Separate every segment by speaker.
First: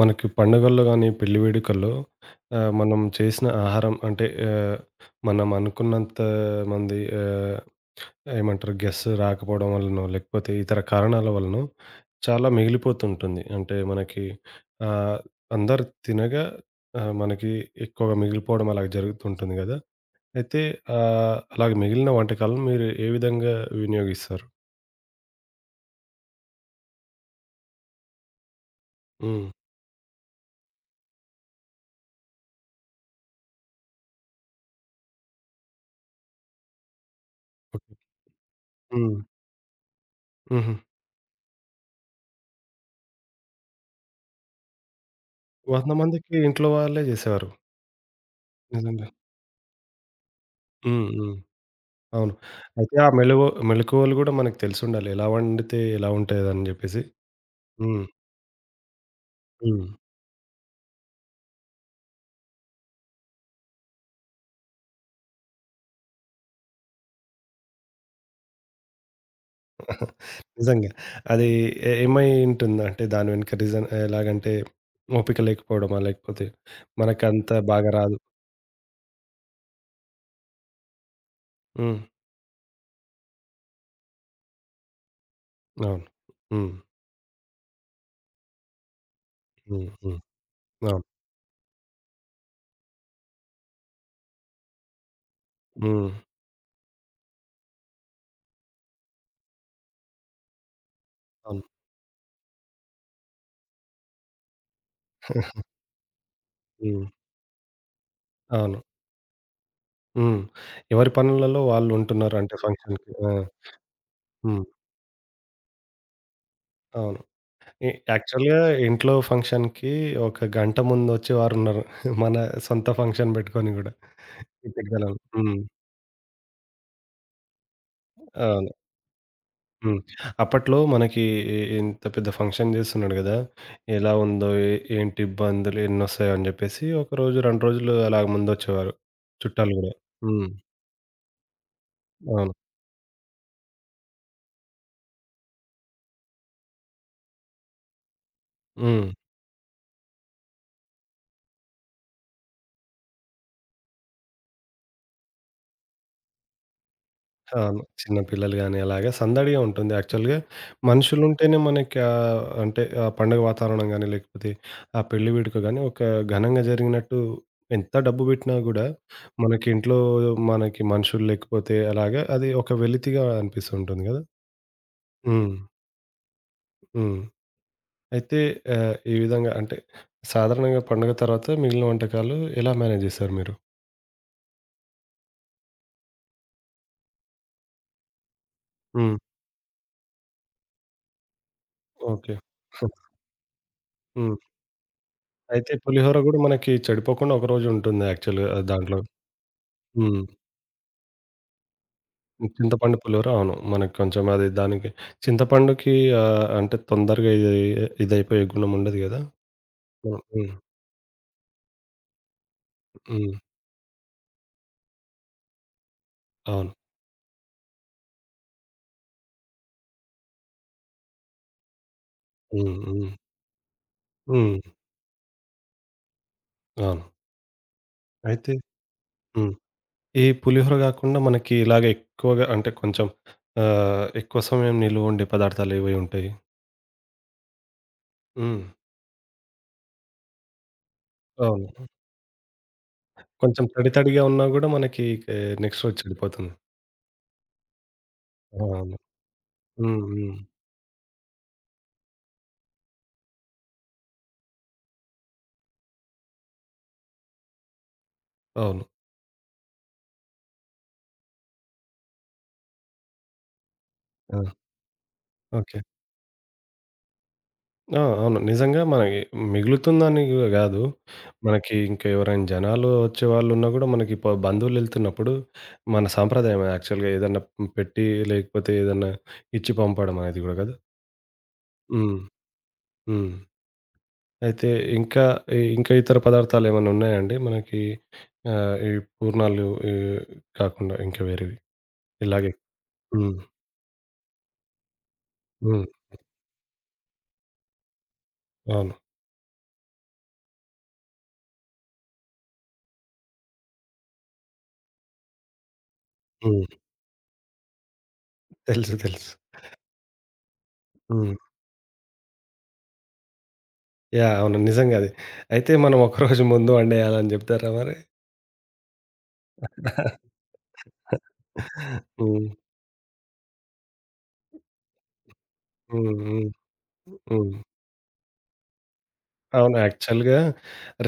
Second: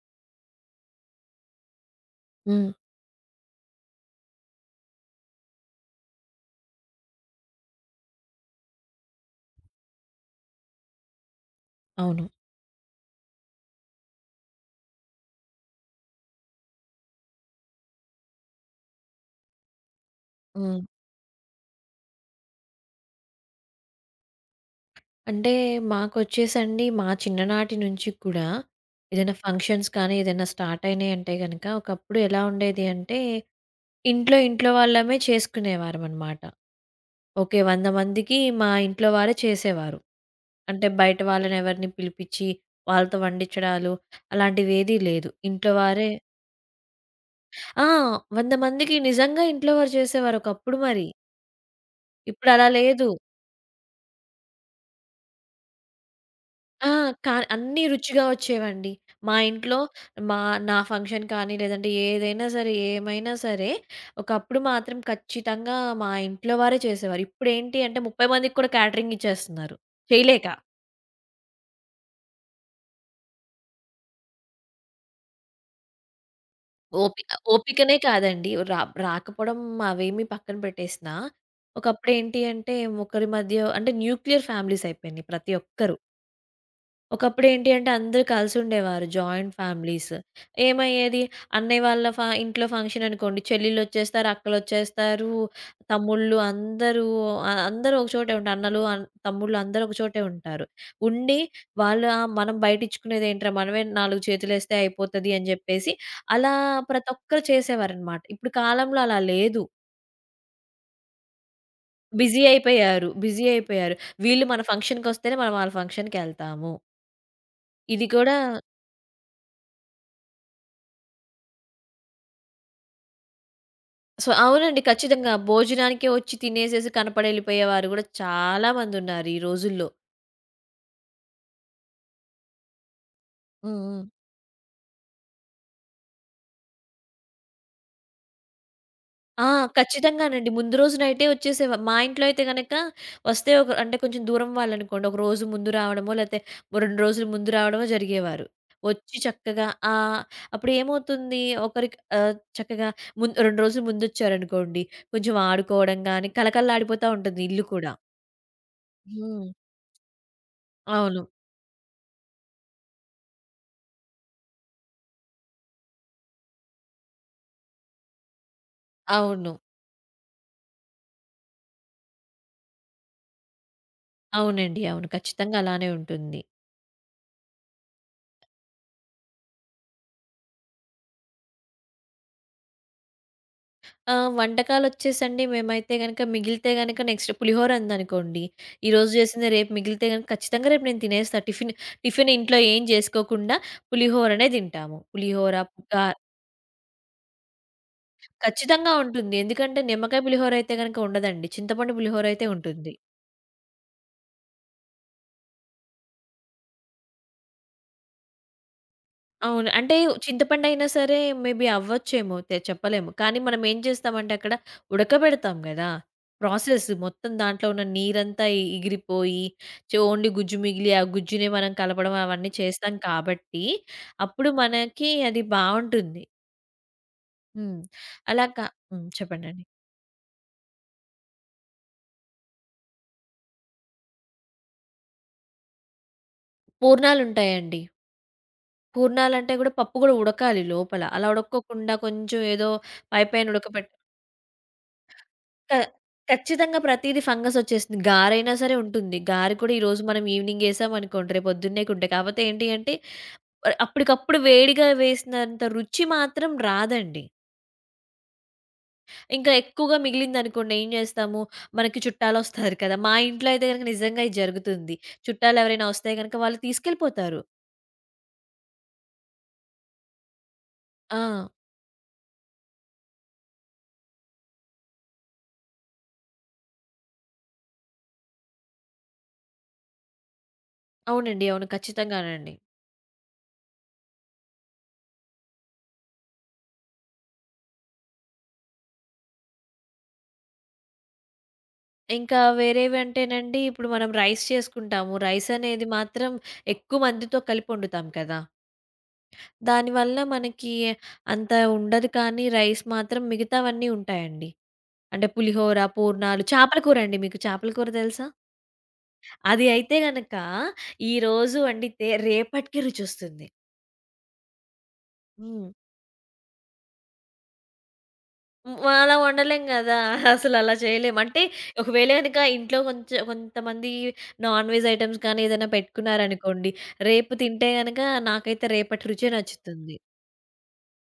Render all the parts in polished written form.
Speaker 1: మనకి పండుగల్లో గానీ, పెళ్లి వేడుకల్లో
Speaker 2: హ్మ్.
Speaker 1: మనం చేసిన ఆహారం అంటే మనం అనుకున్నంత మంది ఏమంటారు, గెస్ట్ రాకపోవడం వల్లనో, లేకపోతే ఇతర కారణాల వల్లనో
Speaker 2: అవును.
Speaker 1: చాలా మిగిలిపోతుంటుంది. అంటే మనకి ఆహ్, అందరు తినగా మనకి ఎక్కువగా మిగిలిపోవడం అలాగ జరుగుతుంటుంది గదా! అయితే
Speaker 2: హ్మ్.
Speaker 1: అలాగ మిగిలిన వంటకాలను మీరు ఏ విధంగా వినియోగిస్తారు?
Speaker 2: అంటే మాకొచ్చేసండి మా చిన్ననాటి నుంచి కూడా ఏదైనా
Speaker 1: హ్మ్.
Speaker 2: ఫంక్షన్స్ కానీ, ఏదైనా స్టార్ట్ అయినాయంటే గనక ఒకప్పుడు ఎలా ఉండేది అంటే, ఇంట్లో ఇంట్లో వాళ్ళమే చేసుకునేవారమనమాట. ఓకే. 100
Speaker 1: ఓకే.
Speaker 2: మందికి మా ఇంట్లో
Speaker 1: హ్మ్.
Speaker 2: వారే చేసేవారు.
Speaker 1: హుహు.
Speaker 2: అంటే బయట వాళ్ళని ఎవరిని పిలిపిచ్చి, వాళ్ళతో వండించడాలు అలాంటివేదీ లేదు. ఇంట్లో
Speaker 1: 100
Speaker 2: వారే.
Speaker 1: మందికి ఇంట్లో వాళ్ళే జేసేవారు.
Speaker 2: ఆ, 100 మందికి
Speaker 1: నిజంగా.
Speaker 2: నిజంగా ఇంట్లో వారు చేసేవారు ఒకప్పుడు మరి.
Speaker 1: హ్మ్. హ్మ్. అవును.
Speaker 2: ఇప్పుడలా
Speaker 1: అయితే ఆ
Speaker 2: లేదు.
Speaker 1: మెళకువలు గూడా మనకు తెలిసుండాలి. ఎలా వండితే ఎలా ఉంటదని
Speaker 2: ఆ!
Speaker 1: జెప్పేసి.
Speaker 2: కా అన్నీ
Speaker 1: హ్మ్.
Speaker 2: రుచిగా వచ్చేవండి. మా ఇంట్లో,
Speaker 1: హ్మ్.
Speaker 2: మా నా ఫంక్షన్ కానీ, లేదంటే ఏదైనా సరే, ఏమైనా సరే, ఒకప్పుడు మాత్రం ఖచ్చితంగా మా ఇంట్లో వారే చేసేవారు. ఇప్పుడేంటి అంటే 30 మందికి కూడా క్యాటరింగ్ ఇచ్చేస్తున్నారు. చేయలేక.
Speaker 1: నిజంగా. అది ఏమై ఉంటుంది? అంటే దాని వెనుక రీజన్ ఎలాగంటే ఓపిక లేకపోవడమా? లేకపోతే
Speaker 2: ఓపి
Speaker 1: మనకంత బాగా
Speaker 2: ఓపికనే
Speaker 1: రాదు.
Speaker 2: కాదండి. రాకపోవడం అవేమి పక్కన పెట్టేసినా,
Speaker 1: హ్మ్.
Speaker 2: ఒకప్పుడేంటి అంటే ఒకరి మధ్య అంటే న్యూక్లియర్ ఫ్యామిలీస్ అయిపోయినాయి ప్రతి ఒక్కరు.
Speaker 1: అవును. హ్మ్.
Speaker 2: ఒకప్పుడేంటి అంటే అందరూ కలిసుండేవారు. జాయింట్
Speaker 1: హ్మ్.
Speaker 2: ఫ్యామిలీస్.
Speaker 1: హ్మ్. అవును.
Speaker 2: ఏమయ్యేది అన్నయ్య వాళ్ళ ఇంట్లో ఫంక్షన్ అనుకోండి. చెల్లెళ్ళొచ్చేస్తారు, అక్కలొచ్చేస్తారు,
Speaker 1: హ్మ్.
Speaker 2: తమ్ముళ్ళు అందరూ అందరూ ఒక చోటే ఉంటారు. అన్నలు, తమ్ముళ్ళు అందరూ ఒక చోటే ఉంటారు. ఉండి
Speaker 1: అవును.
Speaker 2: వాళ్ళ, మనం బయటిచ్చుకునేదేంట్రా మనమే 4 చేతులేస్తే అయిపోతది అని జెప్పేసి అలా
Speaker 1: హ్మ్.
Speaker 2: ప్రతి ఒక్కరు చేసేవారనమాట. ఇప్పుడు
Speaker 1: అవును.
Speaker 2: కాలంలో అలా లేదు.
Speaker 1: హ్మ్. ఎవరి పనులలో వాళ్ళు ఉంటున్నారు
Speaker 2: బిజీ
Speaker 1: అంటే
Speaker 2: అయిపోయారు.
Speaker 1: ఫంక్షన్‌కి. ఆ!
Speaker 2: బిజీ అయిపోయారు. వీళ్ళు మన
Speaker 1: హ్మ్.
Speaker 2: ఫంక్షన్‌కొస్తేనే మనం వాళ్ళ ఫంక్షన్‌కెళ్తాము.
Speaker 1: అవును. ఎ
Speaker 2: ఇది కూడా
Speaker 1: యాక్చువల్‌గా ఇంట్లో ఫంక్షన్‌కి ఒక గంట ముందొచ్చే వారున్నారు. మన సొంత ఫంక్షన్ బెట్టుకొని గూడా.
Speaker 2: సో అవునండి.
Speaker 1: ఇప్పటి కాలంలో.
Speaker 2: ఖచ్చితంగా.
Speaker 1: హ్మ్.
Speaker 2: భోజనానికే వచ్చి తినేసేసి కనపడెళ్ళిపోయేవారు గూడా
Speaker 1: అవును.
Speaker 2: చాలామందున్నారు ఈ రోజుల్లో.
Speaker 1: హ్మ్. అప్పట్లో మనకి ఇంత పెద్ద ఫంక్షన్ జేస్తున్నాడు గదా!
Speaker 2: హ్మ్. హ్మ్.
Speaker 1: ఎలా ఉందో, ఏ ఏంటి ఇబ్బందులు, ఎన్నొస్తాయో అని జెప్పేసి ఒకరోజు, 2 రోజులు అలాగ ముందొచ్చేవారు.
Speaker 2: ఆ!
Speaker 1: చుట్టాలు గూడా. హ్మ్.
Speaker 2: ఖచ్చితంగానండి. ముందు రోజు నైటే వచ్చేసేవా మా ఇంట్లో అయితే
Speaker 1: అవును.
Speaker 2: గనక వస్తే, ఒక అంటే కొంచెం దూరం వాళ్ళనుకోండి. ఒక రోజు ముందు రావడమో లేతే ఓ 2 రోజులు ముందు రావడమో జరిగేవారు.
Speaker 1: హ్మ్.
Speaker 2: వచ్చి చక్కగా ఆహ్, అప్పుడేమవుతుంది ఒకరికి చక్కగా 2 రోజులు ముందొచ్చారనుకోండి. కొంచెం ఆడుకోవడం గానీ కళకళలాడిపోతా ఉంటుంది ఇల్లు
Speaker 1: అవును.
Speaker 2: కూడా.
Speaker 1: చిన్న పిల్లలు గాని అలాగే
Speaker 2: హ్మ్.
Speaker 1: సందడిగా ఉంటుంది. యాక్చువల్‌గా
Speaker 2: అవును.
Speaker 1: మనుషులుంటేనే మనకి అంటే ఆ పండగ వాతావరణం గాని, లేకపోతే ఆ పెళ్లి వేడుక గాని, ఒక ఘనంగా జరిగినట్టు ఎంత డబ్బు పెట్టినా గూడా,
Speaker 2: అవును.
Speaker 1: మనకి ఇంట్లో మనకి మనుషులు లేకపోతే అలాగా అది ఒక వెలితిగా అనిపిస్తూ ఉంటుంది గదా!
Speaker 2: అవునండి. అవును.
Speaker 1: హ్మ్.
Speaker 2: ఖచ్చితంగా అలానే ఉంటుంది.
Speaker 1: హ్మ్. అయితే ఈ విధంగా అంటే సాధారణంగా పండుగ తర్వాత మిగిలిన వంటకాలు ఎలా మేనేజ్ జేస్తారు మీరు?
Speaker 2: ఆ! వంటకాలొచ్చేసండి, మేమైతే గనక మిగిలితే గనక నెక్స్ట్ పులిహోర ఉందనుకోండి, ఈరోజు
Speaker 1: హ్మ్.
Speaker 2: జేసిందే రేపు మిగిలితే గనక ఖచ్చితంగా రేపు నేను తినేస్తా. Tiffin
Speaker 1: okay.
Speaker 2: ఇంట్లో ఏం జేసుకోకుండా
Speaker 1: హ్మ్.
Speaker 2: పులిహోరనే దింటాము.
Speaker 1: అయితే
Speaker 2: ఆహ్,
Speaker 1: పులిహోర గూడా మనకి చెడిపోకుండా ఒకరోజు ఉంటుంది యాక్చువల్‌గా
Speaker 2: ఖచ్చితంగా
Speaker 1: దాంట్లో.
Speaker 2: ఉంటుంది. ఎందుకంటే
Speaker 1: హ్మ్.
Speaker 2: నిమ్మకాయ పులిహోర అయితే గనక ఉండదండి. చింతపండు పులిహోర అయితే ఉంటుంది.
Speaker 1: చింతపండు పులిహోర అవును. మనకి కొంచెం అది దానికి చింతపండుకి అంటే తొందరగా ఇదైపోయే గుణం ఉండదు గదా!
Speaker 2: అవును. అంటే
Speaker 1: హ్మ్. హ్మ్.
Speaker 2: చింతపండయినా సరే మే బీ అవ్వచ్చేమో తె చెప్పలేము.
Speaker 1: హ్మ్.
Speaker 2: కానీ మనం ఏం చేస్తామంటే అక్కడ ఉడకబెడతాం గదా!
Speaker 1: అవును.
Speaker 2: ప్రాసెస్ మొత్తం దాంట్లో ఉన్న నీరంతా ఎగిరిపోయి ఓన్లీ గుజ్జు మిగిలి, ఆ గుజ్జునే మనం కలపడం అవన్నీ
Speaker 1: హ్మ్.
Speaker 2: చేస్తాం
Speaker 1: హ్మ్.
Speaker 2: కాబట్టి, అప్పుడు
Speaker 1: హ్మ్.
Speaker 2: మనకి అది బావుంటుంది.
Speaker 1: అవును.
Speaker 2: హ్మ్. అలా
Speaker 1: అయితే
Speaker 2: కా హ్మ్.
Speaker 1: హ్మ్.
Speaker 2: చెప్పండండి.
Speaker 1: ఈ పులిహోర గాకుండా మనకి ఇలాగ ఎక్కువగా అంటే కొంచెం ఎక్కువ సమయం నిలువుండే పదార్థాలు ఏవి ఉంటాయి?
Speaker 2: పూర్ణాలుంటాయండి.
Speaker 1: హ్మ్.
Speaker 2: పూర్ణాలంటే గూడా పప్పు గూడా ఉడకాలి లోపల. అలా
Speaker 1: అవును.
Speaker 2: ఉడక్కోకుండా కొంచెం ఏదో పైపైన
Speaker 1: కొంచెం
Speaker 2: ఉడకబెట్
Speaker 1: తడి తడిగా ఉన్నా గూడా మనకి కే
Speaker 2: క
Speaker 1: నెక్స్ట్ రోజు చెడిపోతుంది.
Speaker 2: ఖచ్చితంగా ప్రతీది ఫంగసొచ్చేస్తుంది. గారైనా సరే
Speaker 1: అవును.
Speaker 2: ఉంటుంది. గారి కూడా ఈరోజు
Speaker 1: హ్మ్.
Speaker 2: మనం
Speaker 1: హ్మ్.
Speaker 2: ఈవినింగ్ యేసామనుకోండి, రేపు పొద్దున్నే కుంటాయి. కాపోతే ఏంటి అంటే, అప్పటికప్పుడు వేడిగా వేసినంత రుచి మాత్రం రాదండి.
Speaker 1: అవును.
Speaker 2: ఇంకా ఎక్కువగా మిగిలిందనుకోండి ఏం జేస్తాము, మనకి చుట్టాలొస్తారు కదా! మా ఇంట్లో అయితే గనక నిజంగా ఇది
Speaker 1: ఆ!
Speaker 2: జరుగుతుంది.
Speaker 1: ఓకే.
Speaker 2: చుట్టాలెవరైనా వస్తే గనక వాళ్ళు తీసుకెళ్ళిపోతారు.
Speaker 1: ఆ! అవును. నిజంగా మనకి మిగులుతుందని గూడా గాదు.
Speaker 2: ఆ!
Speaker 1: మనకి ఇంకా ఎవరైనా జనాలు వచ్చేవాళ్ళున్నా గూడా మనకి ప బంధువులెళ్తున్నప్పుడు మన సాంప్రదాయమే యాక్చువల్‌గా ఏదన్నా పెట్టి, లేకపోతే ఏదన్నా ఇచ్చి పంపడం అనేది గూడా గదా!
Speaker 2: అవునండి. అవును.
Speaker 1: హ్మ్.
Speaker 2: ఖచ్చితంగానండి.
Speaker 1: హ్మ్. అయితే ఇంకా ఇంకా ఇతర పదార్థాలేమన్నా ఉన్నాయండి మనకి? ఈ పూర్ణాలు ఈ కాకుండా ఇంకా వేరేవి
Speaker 2: ఇంకా
Speaker 1: ఇలాగే? హ్మ్.
Speaker 2: వేరేవంటేనండి, ఇప్పుడు మనం రైస్ చేసుకుంటాము.
Speaker 1: హ్మ్.
Speaker 2: రైసనేది మాత్రం ఎక్కువ మందితో కలిపొండుతాం కదా!
Speaker 1: అవును.
Speaker 2: దానివల్ల మనకి అంత ఉండదు, కానీ రైస్ మాత్రం మిగతావన్నీ ఉంటాయండి. అంటే పులిహోర, పూర్ణాలు,
Speaker 1: హ్మ్.
Speaker 2: చేపల కూరండి. మీకు చేపల కూర తెలుసా?
Speaker 1: తెలుసు. తెలుసు.
Speaker 2: అది అయితే గనక
Speaker 1: హ్మ్.
Speaker 2: ఈరోజు వండితే రేపటికి రుచొస్తుంది.
Speaker 1: యాహ్! అవును. నిజంగా అది.
Speaker 2: హ్మ్.
Speaker 1: అయితే మనం ఒకరోజు ముందు వండేయాలని జెప్తారా మరి?
Speaker 2: హ్మ్. అలా వండలేం గదా! అసలలా చేయలేం. అంటే ఒకవేళ గనక
Speaker 1: హ్మ్.
Speaker 2: ఇంట్లో కొంచెం కొంతమంది నాన్ వెజ్ ఐటెమ్స్ కానీ ఏదైనా
Speaker 1: హ్మ్. హ్మ్.
Speaker 2: పెట్టుకున్నారనుకోండి, రేపు
Speaker 1: హ్మ్.
Speaker 2: తింటే గనక నాకైతే రేపటి రుచే
Speaker 1: అవును.
Speaker 2: నచ్చుతుంది.
Speaker 1: యాక్చువల్‌గా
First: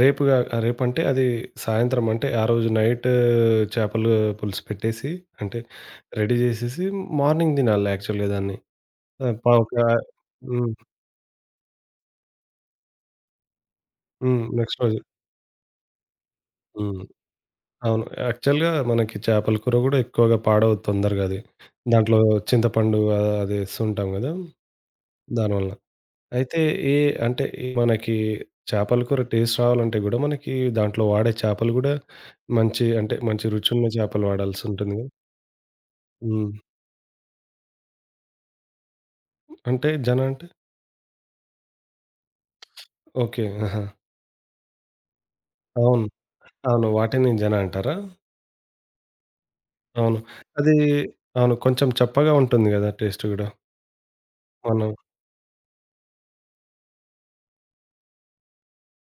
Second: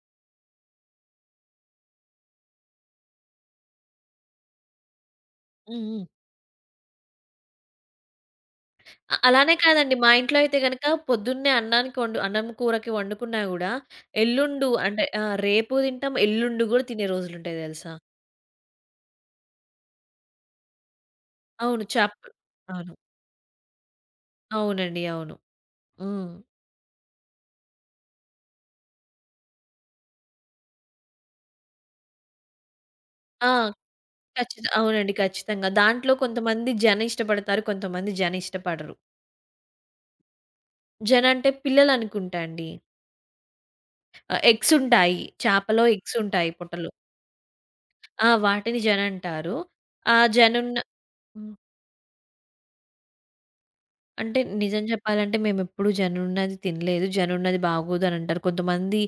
Speaker 1: రేపుగా రేపంటే అది సాయంత్రం అంటే ఆ రోజు నైట్ చేపలు పులుసు పెట్టేసి అంటే
Speaker 2: హ్మ్. హ్మ్.
Speaker 1: రెడీ చేసేసి మార్నింగ్ తినాలి యాక్చువల్‌గా దాన్ని.
Speaker 2: అ
Speaker 1: ప
Speaker 2: అలానే
Speaker 1: ఒక
Speaker 2: కాదండి. మా ఇంట్లో అయితే
Speaker 1: హ్మ్.
Speaker 2: గనక పొద్దున్నే అన్నానికి వండు అన్నం కూరకి వండుకున్నా గూడా,
Speaker 1: హ్మ్.
Speaker 2: ఎల్లుండు
Speaker 1: నెక్స్ట్ రోజు.
Speaker 2: అంటే రేపు తింటాం, ఎల్లుండి గూడా
Speaker 1: హ్మ్.
Speaker 2: తినే రోజులుంటాయి తెలుసా?
Speaker 1: అవును. యాక్చువల్‌గా మనకి చేపల కూర కూడా ఎక్కువగా పాడవదు తొందరగా అది.
Speaker 2: అవును. చప్
Speaker 1: దాంట్లో
Speaker 2: అవును.
Speaker 1: చింతపండు అది ఏస్తుంటాం కదా!
Speaker 2: అవునండి. అవును.
Speaker 1: దానివల్ల.
Speaker 2: హ్మ్.
Speaker 1: అయితే ఈ అంటే ఈ మనకి చేపల కూర టేస్ట్ రావాలంటే గూడా, మనకి దాంట్లో వాడే చేపలు గూడా మంచి అంటే మంచి
Speaker 2: ఆ!
Speaker 1: రుచున్న చేపలు
Speaker 2: ఖచ్చిత
Speaker 1: వాడాల్సుంటుంది గదా!
Speaker 2: అవునండి. ఖచ్చితంగా. దాంట్లో
Speaker 1: హ్మ్.
Speaker 2: కొంతమంది జన ఇష్టపడతారు. కొంతమంది జన ఇష్టపడరు.
Speaker 1: అంటే జన అంటే
Speaker 2: జన అంటే పిల్లలనుకుంటా అండి.
Speaker 1: ఓకే. ఆహా!
Speaker 2: ఎగ్సుంటాయి. చేపలో
Speaker 1: అవును.
Speaker 2: ఎగ్సుంటాయి
Speaker 1: అవును.
Speaker 2: పుట్టలో.
Speaker 1: వాటిని జన అంటారా?
Speaker 2: ఆ! వాటిని జన అంటారు. ఆ
Speaker 1: అవును. అది
Speaker 2: జనున్న హ్మ్.
Speaker 1: అవును. కొంచెం చప్పగా ఉంటుంది గదా! టేస్ట్ గూడా.
Speaker 2: అంటే నిజం
Speaker 1: మనం
Speaker 2: చెప్పాలంటే మేమెప్పుడు జనున్నది తినలేదు. జనున్నది బాగోదనంటారు. కొంతమంది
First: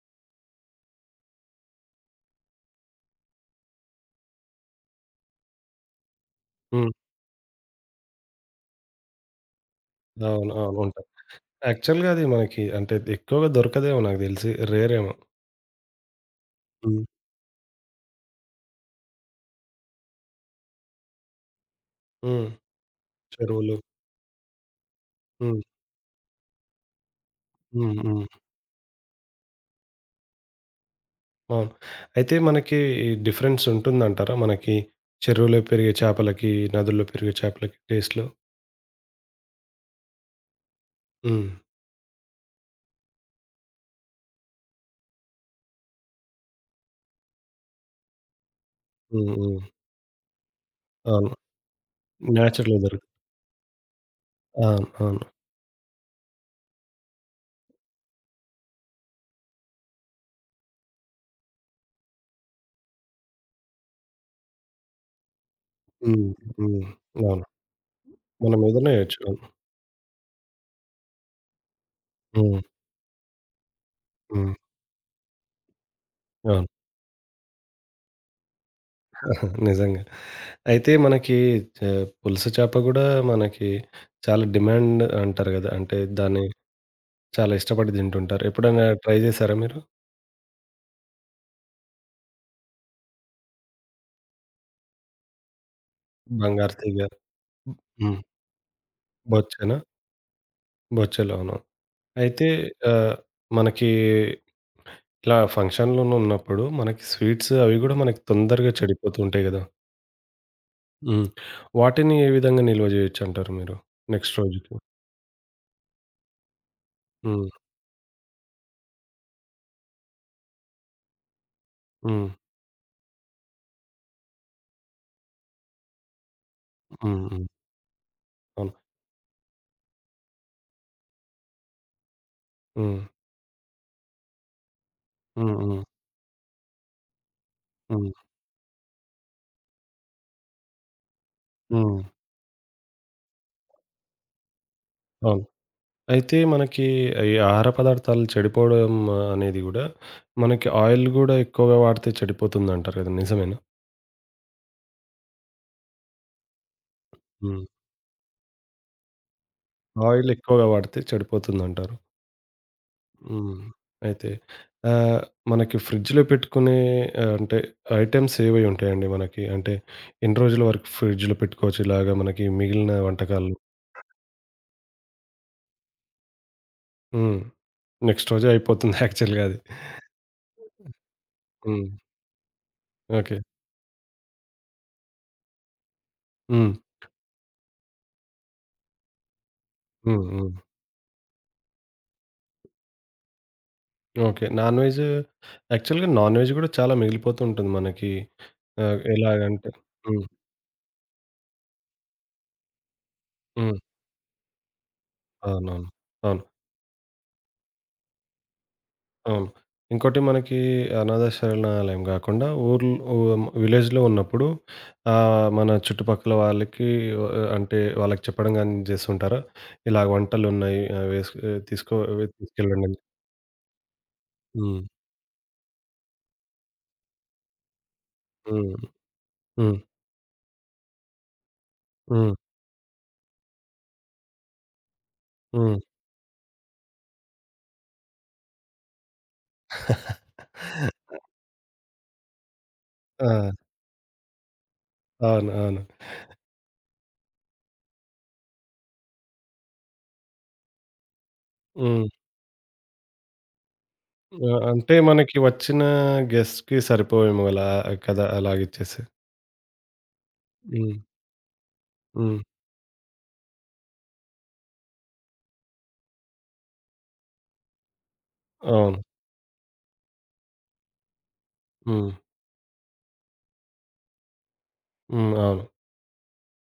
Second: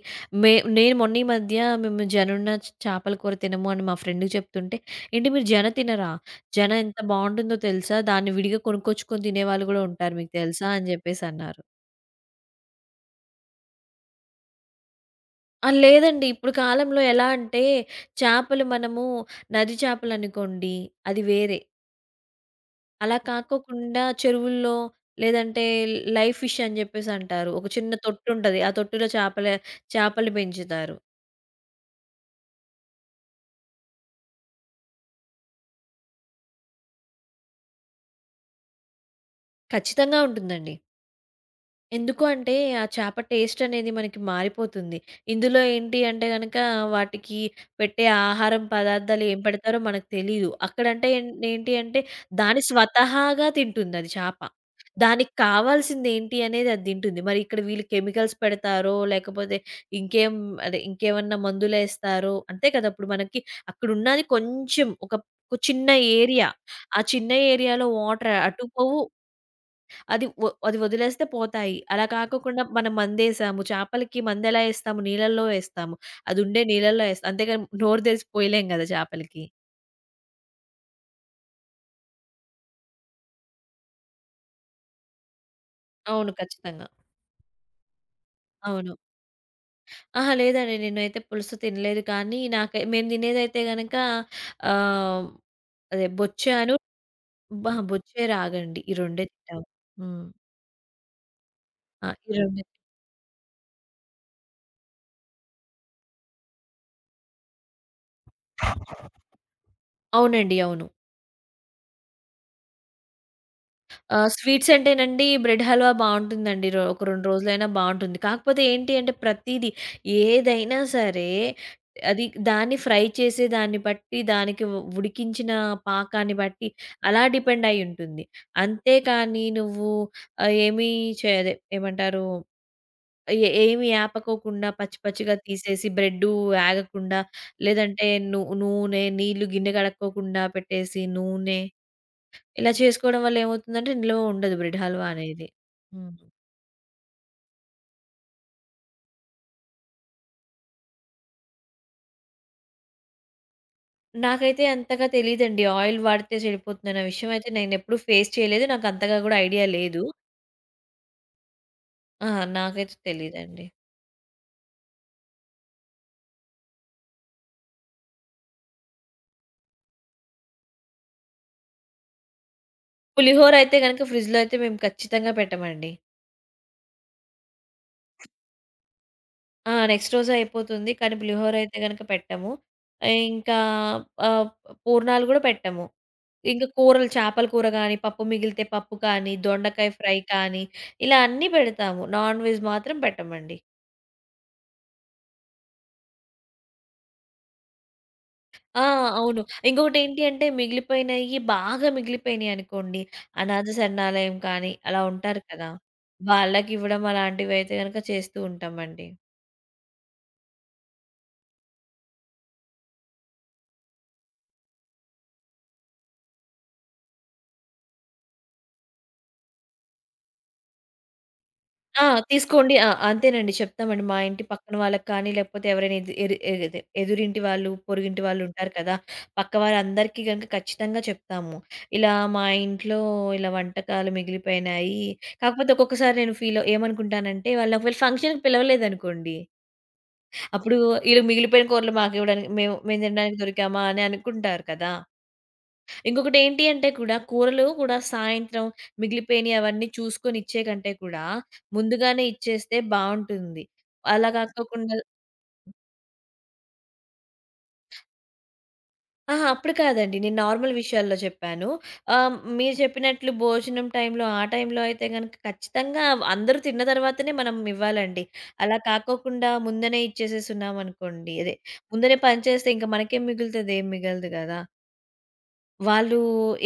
Speaker 2: మే నేను మొన్న ఈ మధ్య మేము జనున్న చేపల కూర తినము అని మా ఫ్రెండ్‌కి చెప్తుంటే, "ఏంటి మీరు జన తినరా? జన
Speaker 1: హ్మ్.
Speaker 2: ఎంత బావుంటుందో తెలుసా? దాన్ని విడిగా కొనుక్కొచ్చుకొని తినేవాళ్ళు గూడా ఉంటారు. మీకు
Speaker 1: అవును.
Speaker 2: తెలుసా?"
Speaker 1: అవును.
Speaker 2: అని
Speaker 1: ఉంటాయి.
Speaker 2: జెప్పేసన్నారు.
Speaker 1: యాక్చువల్‌గా అది మనకి అంటే ఎక్కువగా దొరకదేమో నాకు దెలిసి. రేరేమో.
Speaker 2: ఆ! లేదండి. ఇప్పుడు కాలంలో
Speaker 1: హ్మ్.
Speaker 2: ఎలా అంటే, చేపలు మనము నది చేపలనుకోండి అది వేరే.
Speaker 1: హ్మ్.
Speaker 2: అలా
Speaker 1: చెరువులు.
Speaker 2: కాకోకుండా చెరువుల్లో, లేదంటే
Speaker 1: హ్మ్.
Speaker 2: లైవ్ ఫిష్ అని జెప్పేసి అంటారు. ఒక చిన్న
Speaker 1: హ్మ్. హ్మ్.
Speaker 2: తొట్టుంటది. ఆ తొట్టిలో చేపలు పెంచుతారు.
Speaker 1: అవును. అయితే మనకి ఈ డిఫరెన్స్ ఉంటుందంటారా? మనకి చెరువులో పెరిగే చేపలకి, నదుల్లో పెరిగే చేపలకి టేస్ట్‌లో?
Speaker 2: ఖచ్చితంగా ఉంటుందండి.
Speaker 1: హ్మ్.
Speaker 2: ఎందుకు అంటే, ఆ చేప టేస్ట్ అనేది మనకి మారిపోతుంది. ఇందులో ఏంటి అంటే గనక, వాటికి పెట్టే ఆహారం పదార్థాలు
Speaker 1: హ్మ్.
Speaker 2: ఏం
Speaker 1: హ్మ్.
Speaker 2: పెడతారో మనకు తెలీదు. అక్కడంటే
Speaker 1: అవును.
Speaker 2: ఏంటి అంటే, దాని
Speaker 1: నేచురల్‌గా దొరుకుతాయి.
Speaker 2: స్వతహాగా తింటుందది చేప.
Speaker 1: అవును. అవును.
Speaker 2: దానికి కావాల్సింది ఏంటి అనేది అది తింటుంది. మరి ఇక్కడ వీళ్ళు కెమికల్స్ పెడతారో, లేకపోతే ఇంకేం అదే ఇంకేమన్నా మందులేస్తారో, అంతే కదా! ఇప్పుడు మనకి అక్కడున్నది కొంచెం ఒక ఒక చిన్న
Speaker 1: హ్మ్.
Speaker 2: ఏరియా.
Speaker 1: హ్మ్.
Speaker 2: ఆ చిన్న
Speaker 1: అవును.
Speaker 2: ఏరియాలో వాటర్
Speaker 1: మనం
Speaker 2: అటు
Speaker 1: ఏదైనా
Speaker 2: పోవు,
Speaker 1: ఏయొచ్చు. అవును.
Speaker 2: అది వదిలేస్తే పోతాయి. అలా
Speaker 1: హ్మ్.
Speaker 2: కాకోకుండా మనం మందేసాము. చేపలకి
Speaker 1: హ్మ్.
Speaker 2: మందెలా ఏస్తాము? నీళ్ళల్లో ఏస్తాము. అదుండే
Speaker 1: అవును.
Speaker 2: నీళ్ళల్లో ఏస్తాం. అంతేగాని నోరు తెరిసి పోయలేం గదా, చేపలకి.
Speaker 1: నిజంగా. అయితే మనకి చ పులస చేప గూడా మనకి చాలా డిమాండ్ అంటారు గదా! అంటే
Speaker 2: అవును.
Speaker 1: దాన్ని
Speaker 2: ఖచ్చితంగా.
Speaker 1: చాలా ఇష్టపడి తింటుంటారు. ఎప్పుడైనా
Speaker 2: అవును.
Speaker 1: ట్రై జేశారా మీరు?
Speaker 2: అహా! లేదండి. నేనైతే పులుసు తినలేదు, కానీ నాకై మేము తినేదైతే గనక ఆహ్, అదే బొచ్చాను.
Speaker 1: బంగారు తీగ
Speaker 2: అహా!
Speaker 1: హ్మ్.
Speaker 2: బొచ్చే, రాగండి. ఈ రెండే తింటాం.
Speaker 1: బొచ్చెనా?
Speaker 2: హ్మ్.
Speaker 1: బొచ్చెలు. అవును.
Speaker 2: ఆ! ఈ
Speaker 1: అయితే
Speaker 2: రెండే.
Speaker 1: ఆహ్, మనకి ఇలా ఫంక్షన్‌లోనూ ఉన్నప్పుడు మనకి స్వీట్స్ అవి గూడా మనకి తొందరగా చెడిపోతూ ఉంటాయి గదా!
Speaker 2: అవునండి. అవును.
Speaker 1: హ్మ్. వాటిని ఏ విధంగా నిల్వ జేయొచ్చంటారు మీరు?
Speaker 2: ఆ!
Speaker 1: నెక్స్ట్
Speaker 2: స్వీట్స్
Speaker 1: రోజుకి.
Speaker 2: అంటేనండి బ్రెడ్ హల్వా బావుంటుందండి. ఒక 2
Speaker 1: హ్మ్.
Speaker 2: రోజులైనా బావుంటుంది. కాకపోతే ఏంటి అంటే ప్రతీది ఏదైనా సరే అది
Speaker 1: హ్మ్.
Speaker 2: దాన్ని ఫ్రై చేసే దాన్ని బట్టి, దానికి ఉడికించిన పాకాన్ని బట్టి అలా
Speaker 1: హ్మ్. హ్మ్.
Speaker 2: డిపెండ్ అయ్యి ఉంటుంది.
Speaker 1: అవును.
Speaker 2: అంతేకానీ నువ్వు ఏమీ చే అదే ఏమంటారు?
Speaker 1: హ్మ్.
Speaker 2: ఏమి యాపకోకుండా పచ్చి పచ్చిగా
Speaker 1: హ్మ్. హ్మ్.
Speaker 2: తీసేసి బ్రెడ్డు యాగకుండా, లేదంటే
Speaker 1: హ్మ్.
Speaker 2: నూనె, నీళ్లు గిన్నె కడుక్కోకుండా పెట్టేసి నూనె
Speaker 1: హ్మ్.
Speaker 2: ఇలా చేసుకోవడం వల్ల ఏమవుతుందంటే నిలువ ఉండదు బ్రెడ్ హల్వా
Speaker 1: అవును.
Speaker 2: అనేది. హ్మ్.
Speaker 1: అయితే మనకి ఈ ఆహార పదార్థాలు చెడిపోవడం అనేది గూడా మనకి ఆయిల్ గూడా ఎక్కువగా వాడితే చెడిపోతుందంటారు గదా! నిజమేనా?
Speaker 2: నాకైతే అంతగా తెలీదండి. ఆయిల్ వాడితే చెడిపోతుందన్న విషయం అయితే
Speaker 1: హ్మ్.
Speaker 2: నేనెప్పుడు ఫేస్ చేయలేదు. నాకంతగా గూడా ఐడియా లేదు.
Speaker 1: ఆయిల్ ఎక్కువగా వాడితే చెడిపోతుందంటారు.
Speaker 2: ఆ! నాకైతే
Speaker 1: హ్మ్.
Speaker 2: తెలీదండి.
Speaker 1: అయితే ఆహ్, మనకి ఫ్రిడ్జ్‌లో పెట్టుకునే అంటే ఐటెమ్స్ ఏవి ఉంటాయండి మనకి? అంటే ఎన్ని రోజుల వరకు ఫ్రిడ్జ్‌లో పెట్టుకోవచ్చు ఇలాగా మనకి మిగిలిన
Speaker 2: పులిహోర
Speaker 1: వంటకాలు?
Speaker 2: అయితే గనక ఫ్రిడ్జ్‌లో అయితే మేము ఖచ్చితంగా పెట్టమండి.
Speaker 1: హ్మ్. నెక్స్ట్ రోజే అయిపోతుంది యాక్చువల్‌గా అది.
Speaker 2: ఆ! నెక్స్ట్ రోజే అయిపోతుంది. కానీ పులిహోర అయితే
Speaker 1: హ్మ్.
Speaker 2: గనక పెట్టము.
Speaker 1: ఓకే.
Speaker 2: ఇంకా ఆహ్, పూర్ణాలు గూడా పెట్టము. ఇంకా
Speaker 1: హ్మ్.
Speaker 2: కూరలు చేపల కూర గానీ, పప్పు మిగిలితే పప్పు కానీ, దొండకాయ ఫ్రై
Speaker 1: హ్మ్. హ్మ్.
Speaker 2: కానీ ఇలా అన్నీ పెడతాము. నాన్ వెజ్ మాత్రం పెట్టమండి.
Speaker 1: ఓకే. నాన్ వెజ్ యాక్చువల్‌గా నాన్ వెజ్ గూడా చాలా మిగిలిపోతూ ఉంటుంది మనకి.
Speaker 2: ఆ!
Speaker 1: ఆహ్,
Speaker 2: అవును.
Speaker 1: ఎలాగంటే
Speaker 2: ఇంకొకటేంటి
Speaker 1: హ్మ్.
Speaker 2: అంటే మిగిలిపోయినయి బాగా మిగిలిపోయినయనుకోండి, అనాథ
Speaker 1: హ్మ్.
Speaker 2: శరణాలయం కానీ అలా ఉంటారు కదా!
Speaker 1: అవునవును. అవును.
Speaker 2: వాళ్ళకివ్వడం అలాంటివైతే గనక చేస్తూ ఉంటామండి.
Speaker 1: అవును. ఇంకోటి మనకి అనాథ శరణాలయం గాకుండా ఊర్ల్ ఊ విలేజ్‌లో ఉన్నప్పుడు మన చుట్టుపక్కల వాళ్ళకి వ అంటే వాళ్ళకి చెప్పడం గాని చేస్తుంటారా? ఇలా వంటలున్నాయి, వేసుకు తీసుకో
Speaker 2: ఆ! తీసుకోండి ఆ!
Speaker 1: తీసుకెళ్ళండని.
Speaker 2: అంతేనండి చెప్తామండి. మా ఇంటి పక్కన
Speaker 1: హ్మ్.
Speaker 2: వాళ్ళకి కానీ, లేకపోతే ఎవరైనా ఎదు ఎరు ఎదే ఎదురింటి వాళ్ళు, పొరుగింటి వాళ్ళుంటారు
Speaker 1: హ్మ్.
Speaker 2: కదా! పక్క
Speaker 1: హ్మ్.
Speaker 2: వారందరికీ గనక ఖచ్చితంగా చెప్తాము. ఇలా
Speaker 1: హ్మ్.
Speaker 2: మా ఇంట్లో ఇలా వంటకాలు మిగిలిపోయినాయి. కాకపోతే
Speaker 1: హ్మ్.
Speaker 2: ఒక్కొక్కసారి నేను ఫీల్ ఏమనుకుంటానంటే వాళ్ళని ఒకవేళ ఫంక్షన్‌కి పిలవలేదనుకోండి, అప్పుడు ఈళ్ళు మిగిలిపోయిన కూరలు మాకివ్వడానికి మేము మేము
Speaker 1: ఆ!
Speaker 2: తినడానికి దొరికామా అని అనుకుంటారు కదా!
Speaker 1: అవును. అవును.
Speaker 2: ఇంకొకటేంటి అంటే కూడా కూరలు కూడా సాయంత్రం మిగిలిపోయినయి అవన్నీ చూసుకొని ఇచ్చే కంటే కూడా
Speaker 1: హ్మ్.
Speaker 2: ముందుగానే ఇచ్చేస్తే బావుంటుంది. అలా
Speaker 1: ఆ! అంటే
Speaker 2: కాకోకుండా
Speaker 1: మనకి వచ్చిన గెస్ట్‌కి సరిపోవేమో అలా కదా! అలాగిచ్చేస్తే.
Speaker 2: అహా! అప్పుడు కాదండి. నేను నార్మల్
Speaker 1: హ్మ్.
Speaker 2: విషయాల్లో చెప్పాను. ఆహ్,
Speaker 1: హ్మ్.
Speaker 2: మీరు చెప్పినట్లు భోజనం టైంలో ఆ టైంలో అయితే గనక ఖచ్చితంగా అందరూ తిన్న తర్వాతనే మనం ఇవ్వాలండి. అలా
Speaker 1: అవును.
Speaker 2: కాకోకుండా ముందనే ఇచ్చేసేసున్నామనుకోండి అదే
Speaker 1: హ్మ్.
Speaker 2: ముందనే పనిచేస్తే ఇంక మనకేం మిగులుతది? ఏం మిగలదు గదా!
Speaker 1: హ్మ్. అవును.
Speaker 2: వాళ్ళు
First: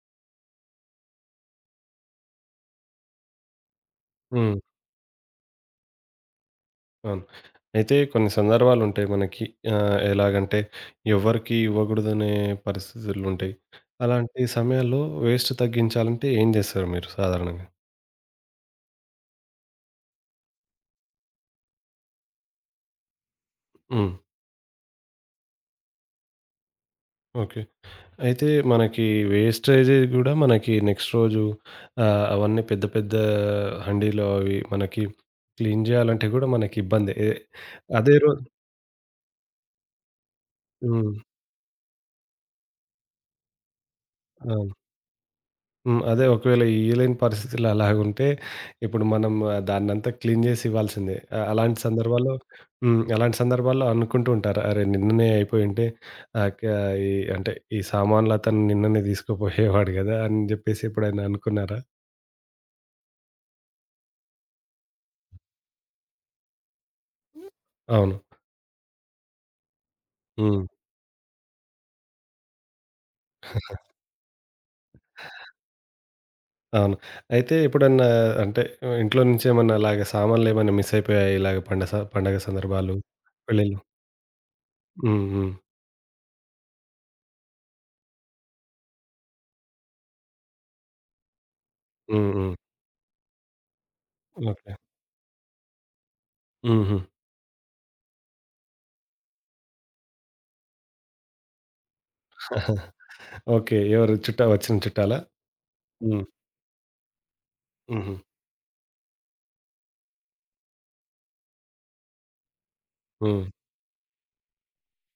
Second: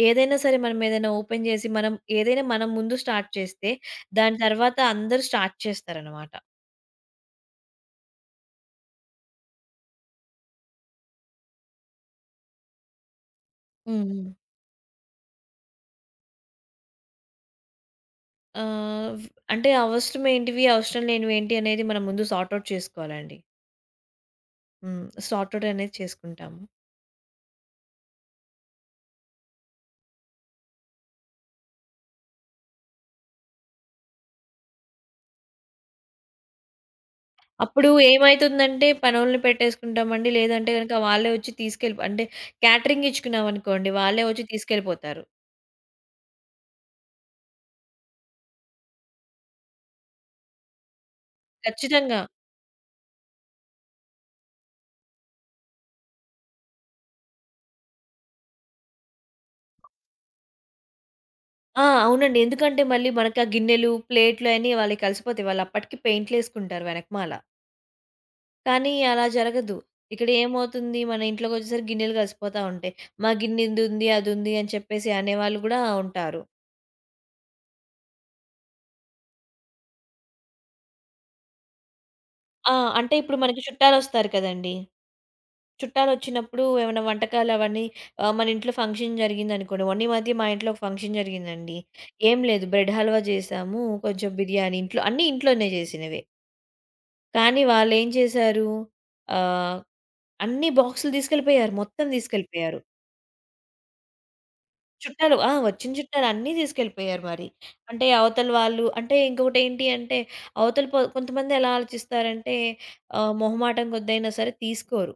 Speaker 2: ఏదైనా సరే మనం ఏదైనా ఓపెన్ చేసి మనం ఏదైనా మనం ముందు స్టార్ట్ చేస్తే, దాని
Speaker 1: హ్మ్.
Speaker 2: తర్వాత అందరూ స్టార్ట్ చేస్తారనమాట.
Speaker 1: అవును. అయితే కొన్ని సందర్భాలుంటాయి మనకి. ఎలాగంటే ఎవ్వరికీ ఇవ్వకూడదనే పరిస్థితులుంటాయి.
Speaker 2: హ్మ్.
Speaker 1: అలాంటి సమయాల్లో వేస్ట్ తగ్గించాలంటే ఏం జేస్తారు మీరు సాధారణంగా?
Speaker 2: ఆహ్, వ్ అంటే అవసరం ఏంటివి, అవసరం లేనివి ఏంటి అనేది మనం ముందు సార్ట్ ఔట్ చేసుకోవాలండి.
Speaker 1: హ్మ్.
Speaker 2: హ్మ్. సార్ట్ ఔట్ అనేది చేసుకుంటాము.
Speaker 1: ఓకే. అయితే మనకి వేస్టేజే గూడా మనకి నెక్స్ట్ రోజు అవన్నీ పెద్ద పెద్ద హండీలో అవి మనకి క్లీన్ జేయాలంటే గూడా మనకి ఇబ్బందే. ఎ
Speaker 2: అప్పుడు
Speaker 1: అదే రోజు
Speaker 2: ఏమైతుందంటే పనోళ్ళని పెట్టేసుకుంటామండి. లేదంటే గనక
Speaker 1: హ్మ్.
Speaker 2: వాళ్ళే వచ్చి తీసుకెళ్ళి అంటే క్యాటరింగ్ ఇచ్చుకున్నామనుకోండి, వాళ్ళే వచ్చి
Speaker 1: ఆ!
Speaker 2: తీసుకెళ్ళిపోతారు.
Speaker 1: హ్మ్. అదే ఒకవేళ ఇయ్యలేని పరిస్థితులు అలాగుంటే, ఇప్పుడు మనం ఆ, దాన్నంతా క్లీన్ జేసి ఇవ్వాల్సిందే. అలాంటి
Speaker 2: ఖచ్చితంగా.
Speaker 1: సందర్భాల్లో హ్మ్. అలాంటి సందర్భాల్లో అనుకుంటూ ఉంటారు. అరే! నిన్ననే అయిపోయుంటే ఆహ్, క ఈ అంటే ఈ సామాన్లతను నిన్ననే తీసుకుపోయేవాడు గదా! అని జెప్పేసి ఎప్పుడైనా అనుకున్నారా?
Speaker 2: ఆ! అవునండి. ఎందుకంటే మళ్ళీ మనకి ఆ గిన్నెలు, ప్లేట్లు అయన్నీ వాళ్ళయి కలిసిపోతాయి. వాళ్ళప్పటికి పెయింట్‌లేసుకుంటారు వెనకమాల.
Speaker 1: అవును.
Speaker 2: కానీ అలా జరగదు. ఇక్కడ
Speaker 1: హ్మ్.
Speaker 2: ఏమవుతుంది మన ఇంట్లోకొచ్చేసరికి గిన్నెలు కలిసిపోతా ఉంటాయి. మా గిన్నె ఇదుంది, అదుంది అని చెప్పేసి అనేవాళ్ళు గూడా ఉంటారు.
Speaker 1: అవును. అయితే ఎప్పుడన్నా అంటే ఇంట్లో నుంచి ఏమన్నా అలాగ సామాన్లేమన్నా మిస్ అయిపోయాయా? ఇలాగ పండ స పండగ
Speaker 2: ఆ!
Speaker 1: సందర్భాలు,
Speaker 2: అంటే ఇప్పుడు మనకి
Speaker 1: పెళ్ళిళ్ళు?
Speaker 2: చుట్టాలొస్తారు కదండీ!
Speaker 1: హ్మ్. హ్మ్.
Speaker 2: చుట్టాలొచ్చినప్పుడు ఏమైనా వంటకాలు అవన్నీ మన ఇంట్లో ఫంక్షన్ జరిగిందనుకోండి. మొన్న ఈ మధ్య మా ఇంట్లో ఒక ఫంక్షన్ జరిగిందండి.
Speaker 1: హ్మ్.
Speaker 2: ఏం
Speaker 1: హ్మ్.
Speaker 2: లేదు బ్రెడ్ హల్వా చేసాము. కొంచెం
Speaker 1: ఓకే.
Speaker 2: బిర్యానీ ఇంట్లో అన్నీ ఇంట్లోనే చేసినవే.
Speaker 1: హుహు.
Speaker 2: కానీ వాళ్ళేం చేశారు ఆహ్, అన్ని బాక్సులు తీసుకెళ్ళిపోయారు. మొత్తం తీసుకెళ్ళిపోయారు.
Speaker 1: ఓకే. ఎవరు చుట్టాలు, వచ్చిన చుట్టాలా?
Speaker 2: చుట్టాలు. ఆ! వచ్చిన
Speaker 1: హ్మ్.
Speaker 2: చుట్టాలు అన్నీ తీసుకెళ్ళిపోయారు మరి. అంటే
Speaker 1: హుహు.
Speaker 2: అవతల వాళ్ళు అంటే ఇంకొకటేంటి అంటే అవతల పొ కొంతమంది ఎలా ఆలోచిస్తారంటే
Speaker 1: హ్మ్.
Speaker 2: మొహమాటం కొద్దయినా సరే తీసుకోరు.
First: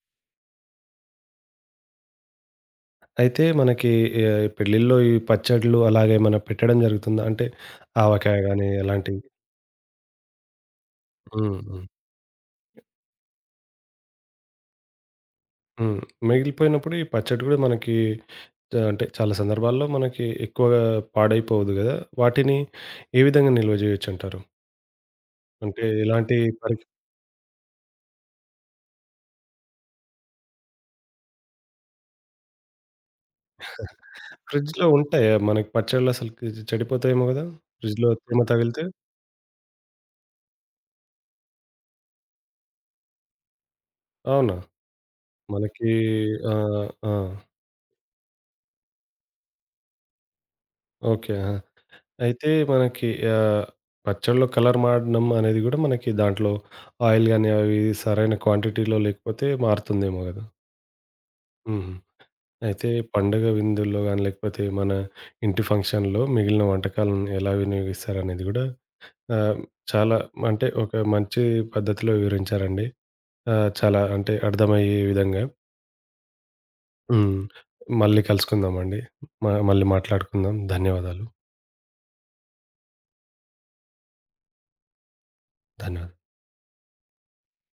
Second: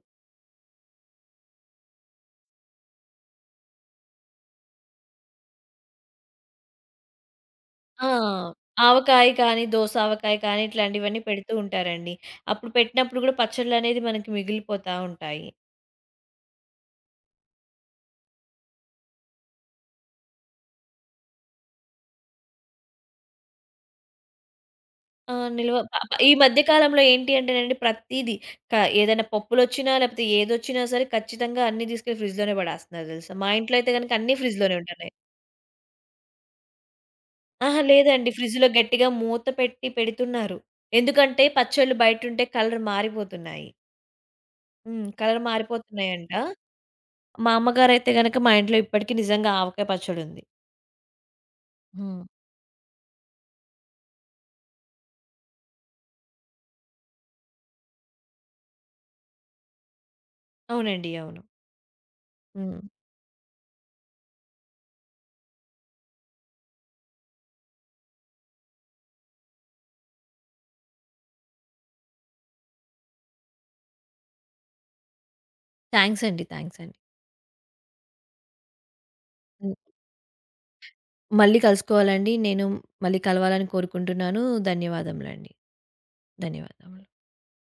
Speaker 1: అయితే మనకి పెళ్ళిల్లో ఈ పచ్చడ్లు అలాగేమన్నా పెట్టడం జరుగుతుందా? అంటే
Speaker 2: ఆ!
Speaker 1: ఆవకాయ గాని అలాంటివి.
Speaker 2: ఆవకాయ కానీ, దోస ఆవకాయ కానీ ఇట్లాంటివన్నీ పెడుతూ
Speaker 1: హ్మ్. హ్మ్.
Speaker 2: ఉంటారండి. అప్పుడు పెట్టినప్పుడు కూడా పచ్చడ్లనేది మనకి మిగిలిపోతా ఉంటాయి.
Speaker 1: హ్మ్. మిగిలిపోయినప్పుడు ఈ పచ్చడి గూడా మనకి చ అంటే చాలా సందర్భాల్లో మనకి ఎక్కువగా పాడైపోదు గదా! వాటిని ఏ విధంగా నిల్వ జేయొచ్చంటారు?
Speaker 2: ఆ! నిల్వ
Speaker 1: అంటే
Speaker 2: ప ప ఈ
Speaker 1: ఎలాంటి
Speaker 2: మధ్య
Speaker 1: పరి
Speaker 2: కాలంలో ఏంటి అంటేనండి ప్రతీదీ క ఏదైనా పప్పులొచ్చినా, లేకపోతే ఏదొచ్చినా సరే ఖచ్చితంగా అన్నీ తీసుకెళ్ళి ఫ్రిడ్జ్‌లోనే పడేస్తున్నారు తెలుసా! మా ఇంట్లో అయితే గనుక అన్నీ ఫ్రిడ్జ్‌లోనే
Speaker 1: ఫ్రిడ్జ్‌లో
Speaker 2: ఉంటున్నాయి.
Speaker 1: ఉంటాయా? మనకి పచ్చడ్లు అసలు చెడిపోతాయేమో గదా!
Speaker 2: అహా!
Speaker 1: ఫ్రిడ్జ్‌లో
Speaker 2: లేదండి.
Speaker 1: తేమ
Speaker 2: ఫ్రిడ్జ్‌లో
Speaker 1: తగిలితే?
Speaker 2: గట్టిగా మూత పెట్టి పెడుతున్నారు. ఎందుకంటే పచ్చళ్ళు బయటుంటే కలర్ మారిపోతున్నాయి.
Speaker 1: అవునా?
Speaker 2: హ్మ్. కలర్
Speaker 1: మనకి
Speaker 2: మారిపోతున్నాయంట.
Speaker 1: ఆ! ఆ!
Speaker 2: మా అమ్మగారైతే గనక మా ఇంట్లో ఇప్పటికి నిజంగా ఆవకాయ పచ్చడుంది.
Speaker 1: ఓకే. ఆ!
Speaker 2: హ్మ్.
Speaker 1: అయితే మనకి ఆహ్, పచ్చడిలో కలర్ మారడం అనేది గూడా మనకి దాంట్లో ఆయిల్ గాని అవి సరైన క్వాంటిటీలో లేకపోతే మారుతుందేమో గదా!
Speaker 2: అవునండి. అవును.
Speaker 1: హుహు.
Speaker 2: హ్మ్.
Speaker 1: అయితే పండగ విందుల్లో గాని లేకపోతే మన ఇంటి ఫంక్షన్‌లో మిగిలిన వంటకాలను ఎలా వినియోగిస్తారనేది గూడా ఆహ్, చాలా అంటే ఒక మంచి పద్ధతిలో వివరించారండి. చాలా అంటే అర్థమయ్యే విధంగా.
Speaker 2: థాంక్స్ అండి. థాంక్స్ అండి.
Speaker 1: హ్మ్. మళ్ళీ కలుసుకుందామండి. మ
Speaker 2: హ్మ్.
Speaker 1: మళ్ళీ మాట్లాడుకుందాం. ధన్యవాదాలు.
Speaker 2: మళ్ళీ కలుసుకోవాలండి. నేను మళ్ళీ కలవాలని కోరుకుంటున్నాను. ధన్యవాదములండి.
Speaker 1: ధన్యవాదాలు.
Speaker 2: ధన్యవాదములు.